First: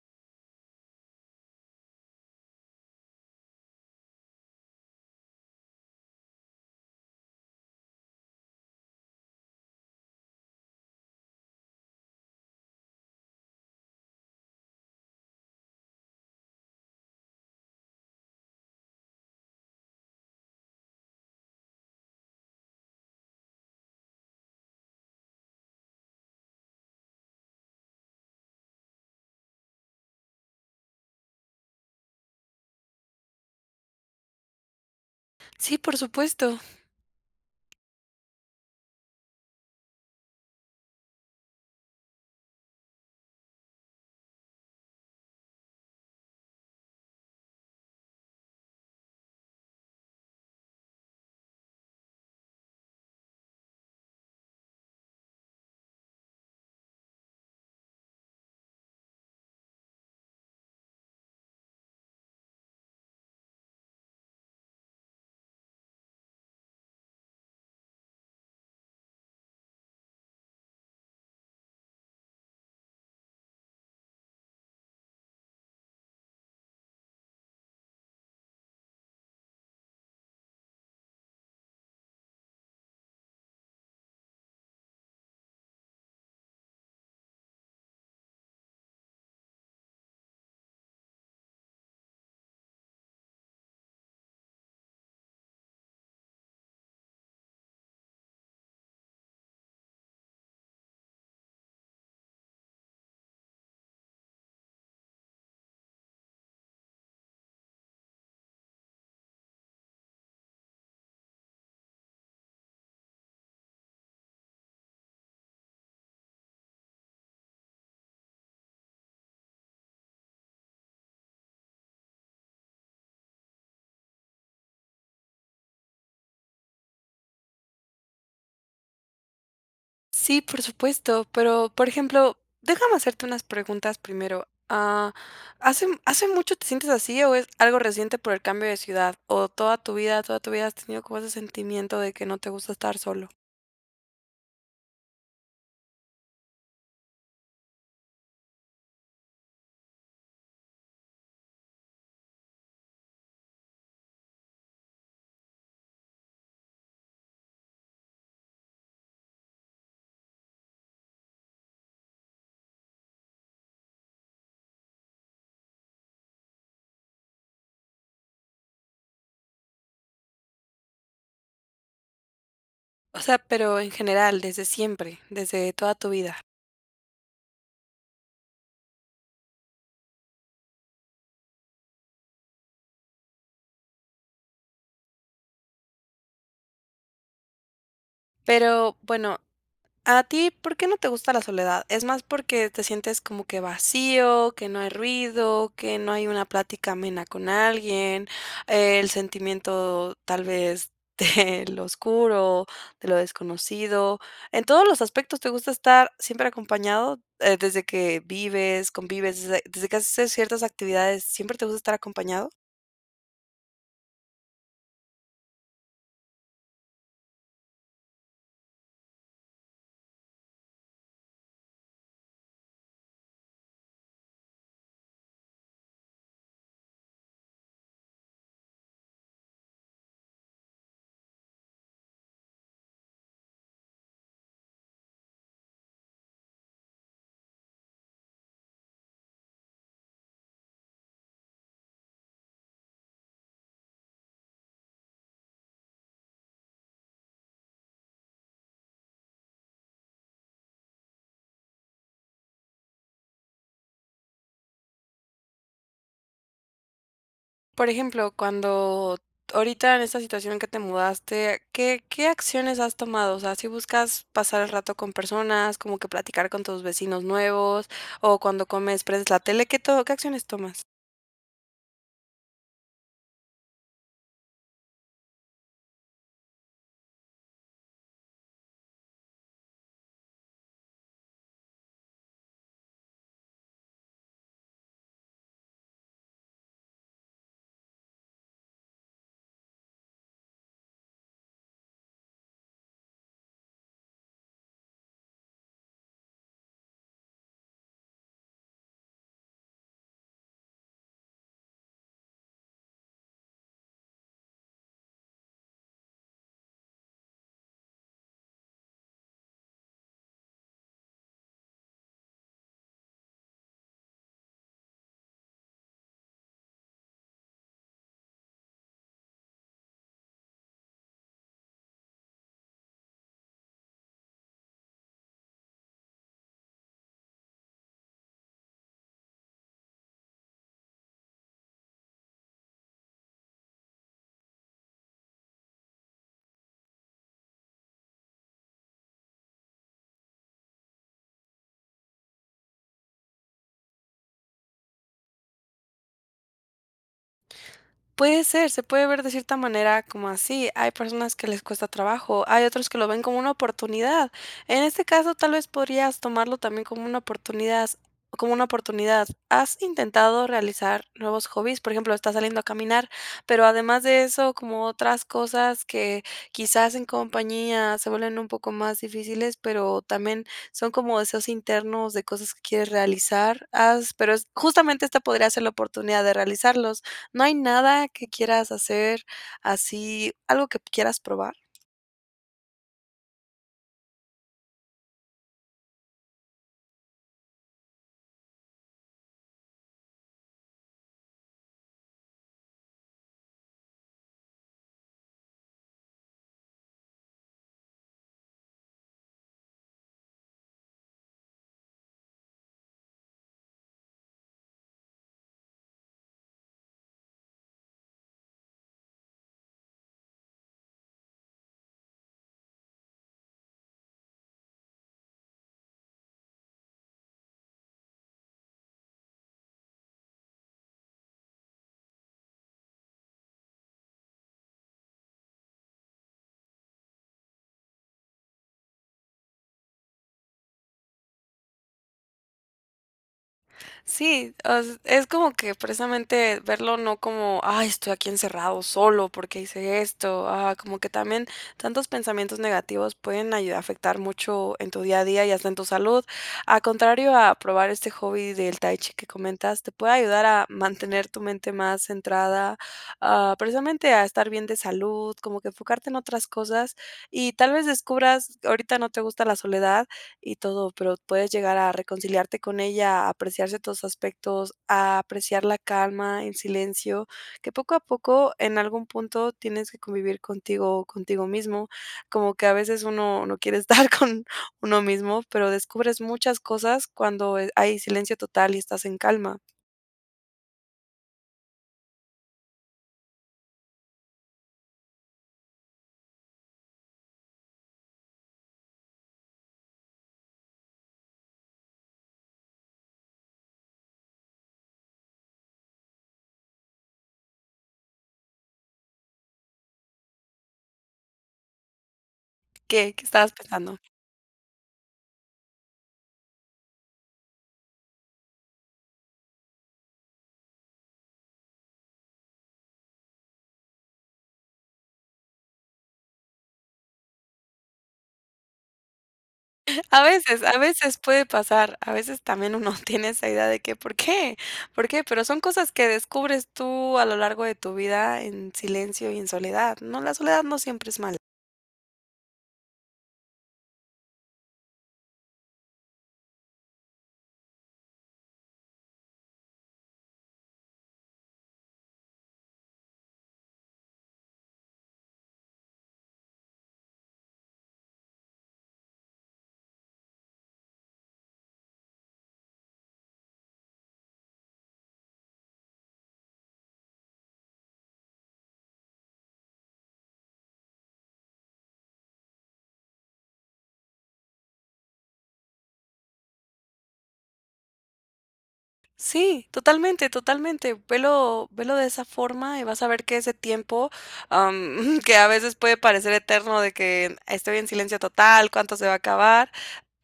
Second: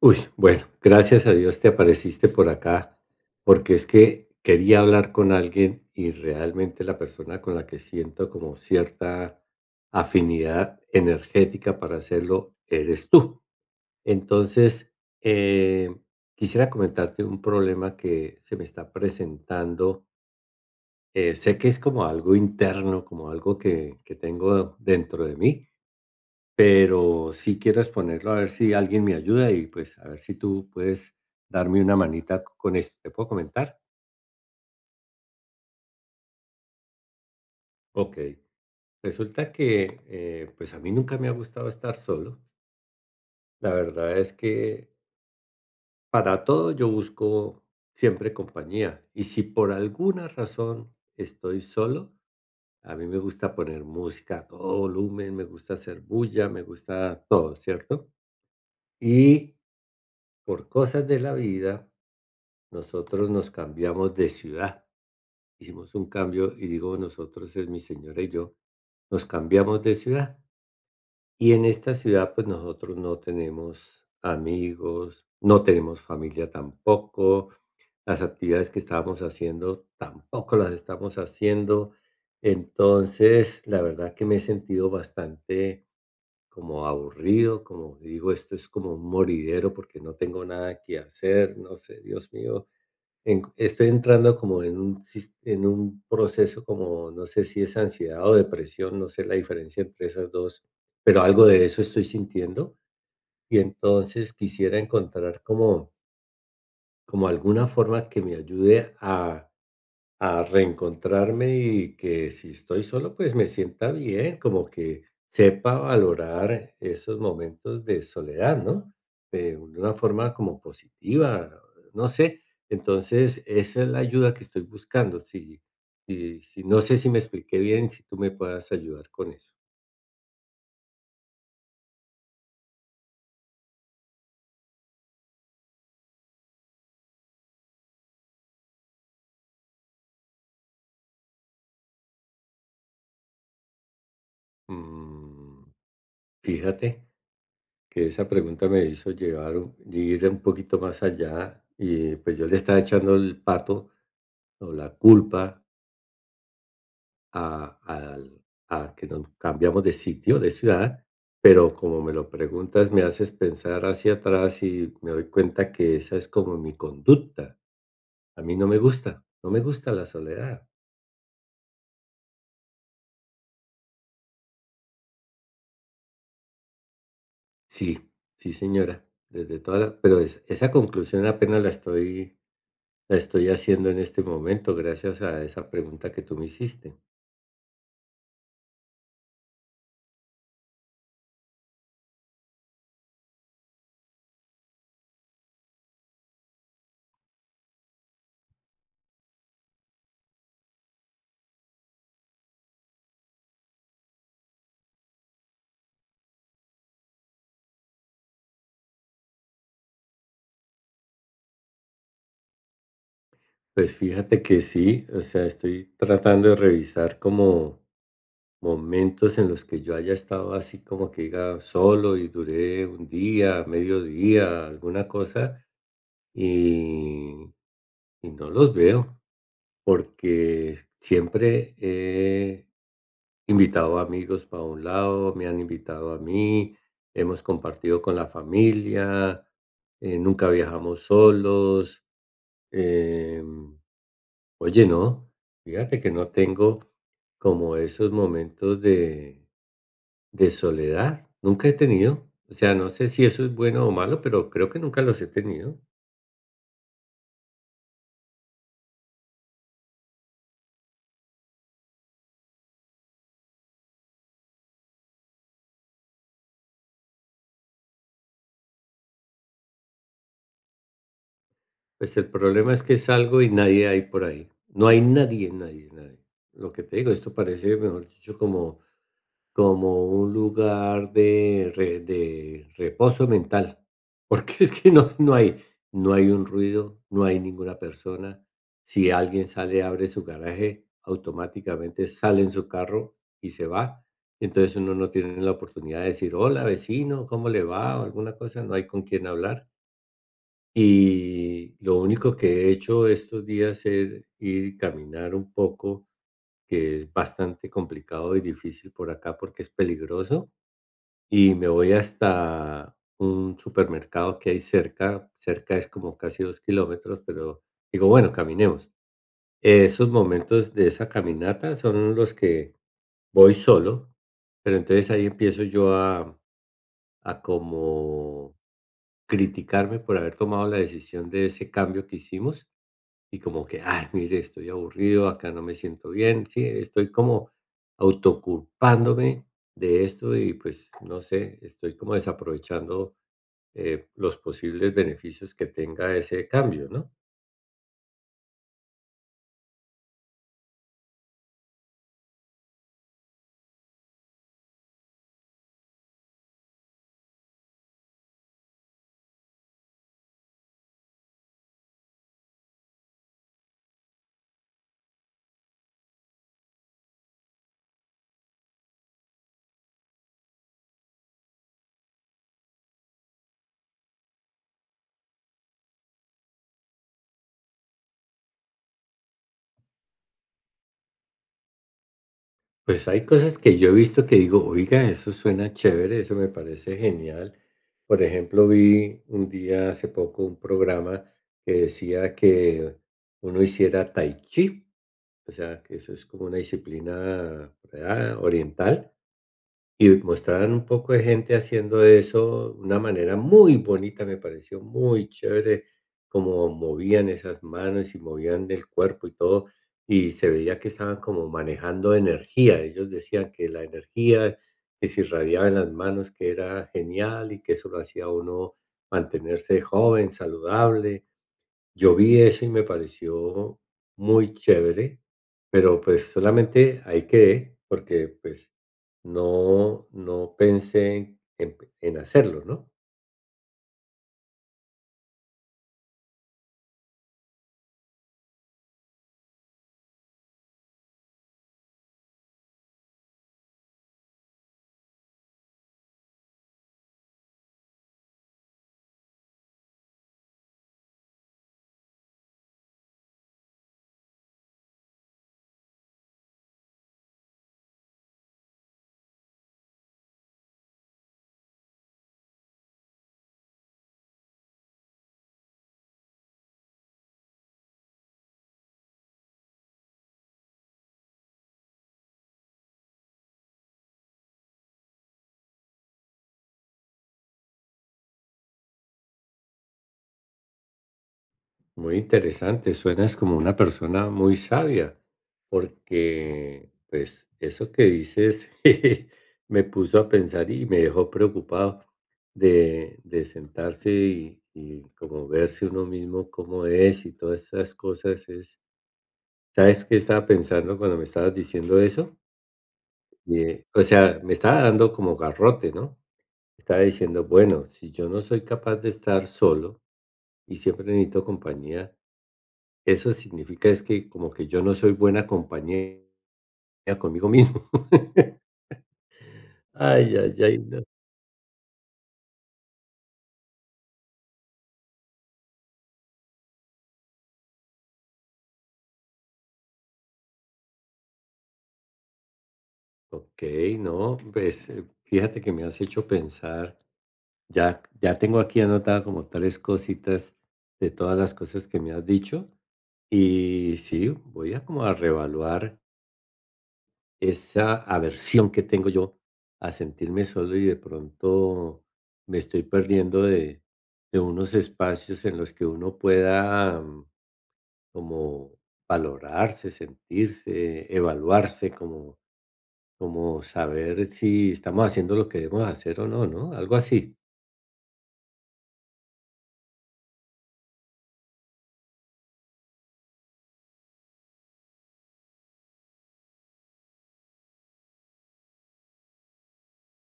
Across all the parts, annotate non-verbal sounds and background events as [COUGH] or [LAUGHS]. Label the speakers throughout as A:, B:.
A: Uy, bueno, gracias a Dios te apareciste por acá, porque es que quería hablar con alguien y realmente la persona con la que siento como cierta afinidad energética para hacerlo eres tú. Entonces, eh, quisiera comentarte un problema que se me está presentando. Sé que es como algo interno, como algo que tengo dentro de mí, pero sí quiero exponerlo a ver si alguien me ayuda y pues a ver si tú puedes darme una manita con esto. ¿Te puedo comentar?
B: Sí, por supuesto.
A: Ok, resulta que pues a mí nunca me ha gustado estar solo. La verdad es que para todo yo busco siempre compañía, y si por alguna razón estoy solo, a mí me gusta poner música a todo volumen, me gusta hacer bulla, me gusta todo, ¿cierto? Y por cosas de la vida nosotros nos cambiamos de ciudad, hicimos un cambio, y digo nosotros es mi señora y yo, nos cambiamos de ciudad, y en esta ciudad pues nosotros no tenemos amigos, no tenemos familia tampoco, las actividades que estábamos haciendo tampoco las estamos haciendo. Entonces, la verdad que me he sentido bastante como aburrido, como digo, esto es como un moridero porque no tengo nada que hacer, no sé, Dios mío, en estoy entrando como en un proceso, como, no sé si es ansiedad o depresión, no sé la diferencia entre esas dos, pero algo de eso estoy sintiendo, y entonces quisiera encontrar como alguna forma que me ayude a reencontrarme, y que si estoy solo, pues me sienta bien, como que sepa valorar esos momentos de soledad, ¿no? De una forma como positiva, no sé. Entonces, esa es la ayuda que estoy buscando. Si, no sé si me expliqué bien, si tú me puedas ayudar con eso.
B: Sí, por supuesto. Pero, por ejemplo, déjame hacerte unas preguntas primero. ¿Hace mucho te sientes así o es algo reciente por el cambio de ciudad? ¿O toda tu vida has tenido como ese sentimiento de que no te gusta estar solo?
A: Mm, fíjate que esa pregunta me hizo llevar, ir un poquito más allá, y pues yo le estaba echando el pato o la culpa a al a que nos cambiamos de sitio, de ciudad, pero como me lo preguntas, me haces pensar hacia atrás y me doy cuenta que esa es como mi conducta. A mí no me gusta, no me gusta la soledad.
B: O sea, pero en general, desde siempre, desde toda tu vida.
A: Sí, sí, señora, desde toda la, pero es esa conclusión apenas la estoy haciendo en este momento, gracias a esa pregunta que tú me hiciste.
B: Pero bueno, ¿a ti por qué no te gusta la soledad? ¿Es más porque te sientes como que vacío, que no hay ruido, que no hay una plática amena con alguien, el sentimiento tal vez de [LAUGHS] lo oscuro, de lo desconocido? ¿En todos los aspectos te gusta estar siempre acompañado, desde que vives, convives, desde que haces ciertas actividades, siempre te gusta estar acompañado?
A: Pues fíjate que sí, o sea, estoy tratando de revisar como momentos en los que yo haya estado así, como que diga solo, y duré un día, medio día, alguna cosa, y, y no los veo, porque siempre he invitado amigos para un lado, me han invitado a mí, hemos compartido con la familia, nunca viajamos solos. em, oye, no, fíjate que no tengo como esos momentos de soledad, nunca he tenido. O sea, no sé si eso es bueno o malo, pero creo que nunca los he tenido.
B: Por ejemplo, cuando ahorita en esta situación que te mudaste, ¿qué acciones has tomado? O sea, ¿si buscas pasar el rato con personas, como que platicar con tus vecinos nuevos, o cuando comes prendes la tele? ¿Qué todo? ¿Qué acciones tomas?
A: Pues el problema es que salgo y nadie hay por ahí. No hay nadie, nadie, nadie. Lo que te digo, esto parece, mejor dicho, como un lugar de reposo mental, porque [LAUGHS] es que no hay un ruido, no hay ninguna persona. Si alguien sale, abre su garaje, automáticamente sale en su carro y se va. Entonces, uno no tiene la oportunidad de decir: "Hola, vecino, ¿cómo le va?", o alguna cosa, no hay con quién hablar. Y lo único que he hecho estos días es ir y caminar un poco, que es bastante complicado y difícil por acá porque es peligroso. Y me voy hasta un supermercado que hay cerca, cerca es como casi 2 km, pero digo, bueno, caminemos. Esos momentos de esa caminata son los que voy solo, pero entonces ahí empiezo yo a como criticarme por haber tomado la decisión de ese cambio que hicimos, y como que, ay, mire, estoy aburrido, acá no me siento bien. Sí, estoy como autoculpándome de esto, y pues no sé, estoy como desaprovechando los posibles beneficios que tenga ese cambio, ¿no?
B: Puede ser, se puede ver de cierta manera como así. Hay personas que les cuesta trabajo, hay otros que lo ven como una oportunidad. En este caso, tal vez podrías tomarlo también como una oportunidad, como una oportunidad. ¿Has intentado realizar nuevos hobbies? Por ejemplo, estás saliendo a caminar, pero además de eso, como otras cosas que quizás en compañía se vuelven un poco más difíciles, pero también son como deseos internos de cosas que quieres realizar. Haz, justamente esta podría ser la oportunidad de realizarlos. ¿No hay nada que quieras hacer así, algo que quieras probar?
A: Pues hay cosas que yo he visto que digo, oiga, eso suena chévere, eso me parece genial. Por ejemplo, vi un día hace poco un programa que decía que uno hiciera tai chi, o sea, que eso es como una disciplina, ¿verdad?, oriental. Y mostraban un poco de gente haciendo eso, de una manera muy bonita, me pareció muy chévere, como movían esas manos y movían del cuerpo y todo, y se veía que estaban como manejando energía. Ellos decían que la energía que se irradiaba en las manos, que era genial, y que eso lo hacía a uno mantenerse joven, saludable. Yo vi eso y me pareció muy chévere, pero pues solamente ahí quedé, porque pues no pensé en hacerlo, ¿no?
B: Sí, as es como que precisamente verlo no como: "Ay, estoy aquí encerrado solo, ¿porque hice esto?". Como que también tantos pensamientos negativos pueden ayudar a afectar mucho en tu día a día y hasta en tu salud. A contrario a probar este hobby del tai chi que comentas, te puede ayudar a mantener tu mente más centrada, precisamente a estar bien de salud, como que enfocarte en otras cosas, y tal vez descubras ahorita no te gusta la soledad, y todo, pero puedes llegar a reconciliarte con ella, a apreciar ciertos aspectos, a apreciar la calma, el silencio, que poco a poco en algún punto tienes que convivir contigo, contigo mismo, como que a veces uno no quiere estar [LAUGHS] con uno mismo, pero descubres muchas cosas cuando, hay silencio total y estás en calma.
A: Muy interesante, suenas como una persona muy sabia, porque pues eso que dices [LAUGHS] jeje, me puso a pensar y me dejó preocupado de sentarse y como verse uno mismo cómo es, y todas esas cosas es... ¿Sabes qué estaba pensando cuando me estabas diciendo eso?
B: ¿Qué? ¿Qué estabas
A: Eh,
B: pensando?
A: o sea, me estaba dando como garrote, ¿no? Estaba diciendo, bueno, si yo no soy capaz de estar solo y siempre necesito compañía, eso significa es que como que yo no soy buena compañía conmigo mismo. [LAUGHS] Ay, ay,
B: A
A: ay, no.
B: veces puede pasar, a veces también uno [LAUGHS] tiene esa idea de que, ¿por qué? ¿Por qué? Pero son cosas que descubres tú a lo largo de tu vida en silencio y en soledad, ¿no? La soledad no siempre es mala.
A: Ok, no, pues fíjate que me has hecho pensar, ya, ya tengo aquí anotada como tres cositas de todas las cosas que me has dicho, y sí, voy a como a reevaluar esa aversión que tengo yo a sentirme solo, y de pronto me estoy perdiendo de unos espacios en los que uno pueda como valorarse, sentirse, evaluarse, como saber si estamos haciendo lo que debemos hacer o no, ¿no? Algo así.
B: Sí, totalmente, totalmente. Velo, velo de esa forma y vas a ver que ese tiempo, [LAUGHS] que a veces puede parecer eterno de que estoy en silencio total, cuánto se va a acabar,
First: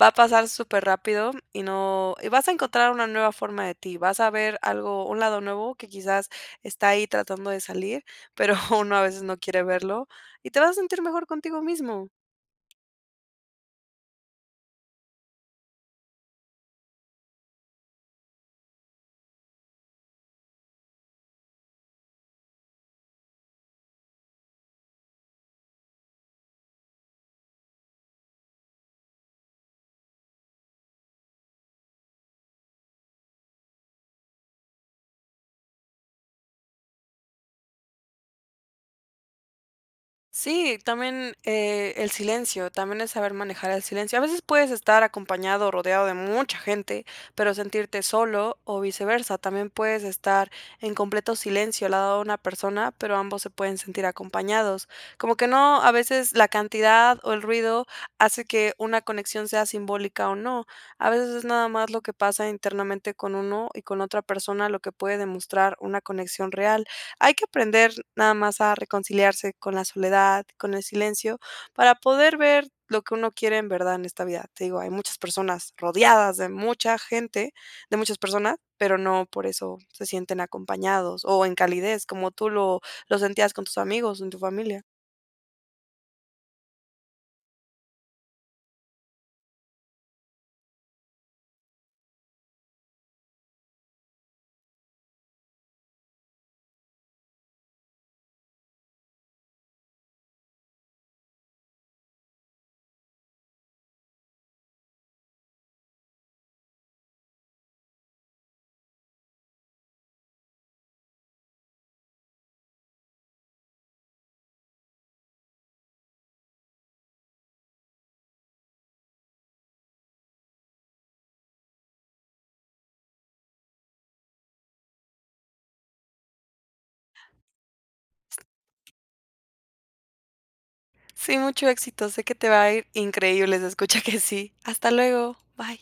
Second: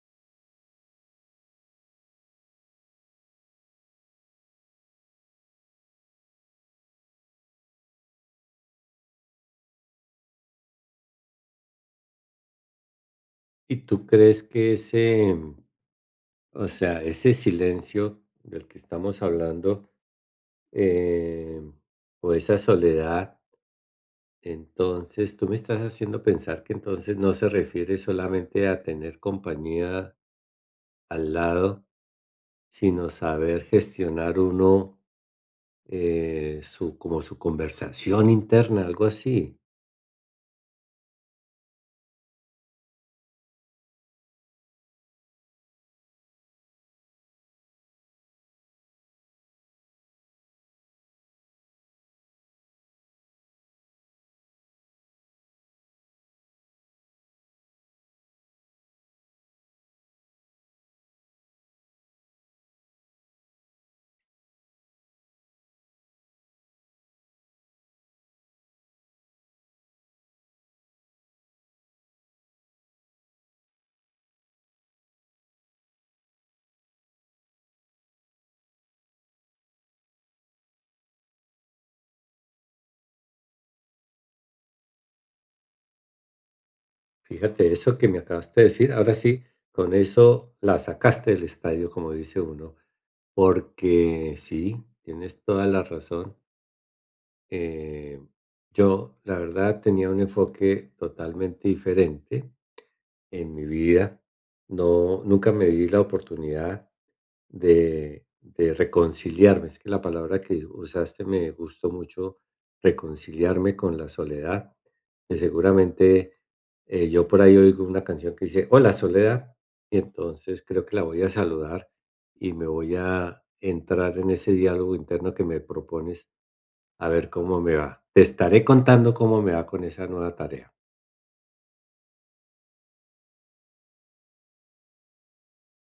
B: va a pasar súper rápido y no, y vas a encontrar una nueva forma de ti, vas a ver algo, un lado nuevo que quizás está ahí tratando de salir, pero [LAUGHS] uno a veces no quiere verlo y te vas a sentir mejor contigo mismo.
A: ¿Y tú crees que ese, o sea, ese silencio del que estamos hablando, eh, o esa soledad... Entonces, tú me estás haciendo pensar que entonces no se refiere solamente a tener compañía al lado, sino saber gestionar uno su, como su conversación interna, algo así.
B: Sí, también, el silencio, también es saber manejar el silencio. A veces puedes estar acompañado o rodeado de mucha gente, pero sentirte solo o viceversa. También puedes estar en completo silencio al lado de una persona, pero ambos se pueden sentir acompañados. Como que no, a veces la cantidad o el ruido hace que una conexión sea simbólica o no. A veces es nada más lo que pasa internamente con uno y con otra persona lo que puede demostrar una conexión real. Hay que aprender nada más a reconciliarse con la soledad, con el silencio, para poder ver lo que uno quiere en verdad en esta vida. Te digo, hay muchas personas rodeadas de mucha gente, de muchas personas, pero no por eso se sienten acompañados o en calidez, como tú lo sentías con tus amigos, en tu familia.
A: Fíjate, eso que me acabaste de decir, ahora sí, con eso la sacaste del estadio, como dice uno, porque sí, tienes toda la razón. Eh, yo, la verdad, tenía un enfoque totalmente diferente en mi vida, no, nunca me di la oportunidad de reconciliarme. Es que la palabra que usaste me gustó mucho, reconciliarme con la soledad, que seguramente yo por ahí oigo una canción que dice, "Hola Soledad", y entonces creo que la voy a saludar, y me voy a entrar en ese diálogo interno que me propones, a ver cómo me va. Te estaré contando cómo me va con esa nueva tarea.
B: Sí, mucho éxito. Sé que te va a ir increíble. Se escucha que sí. Hasta luego. Bye.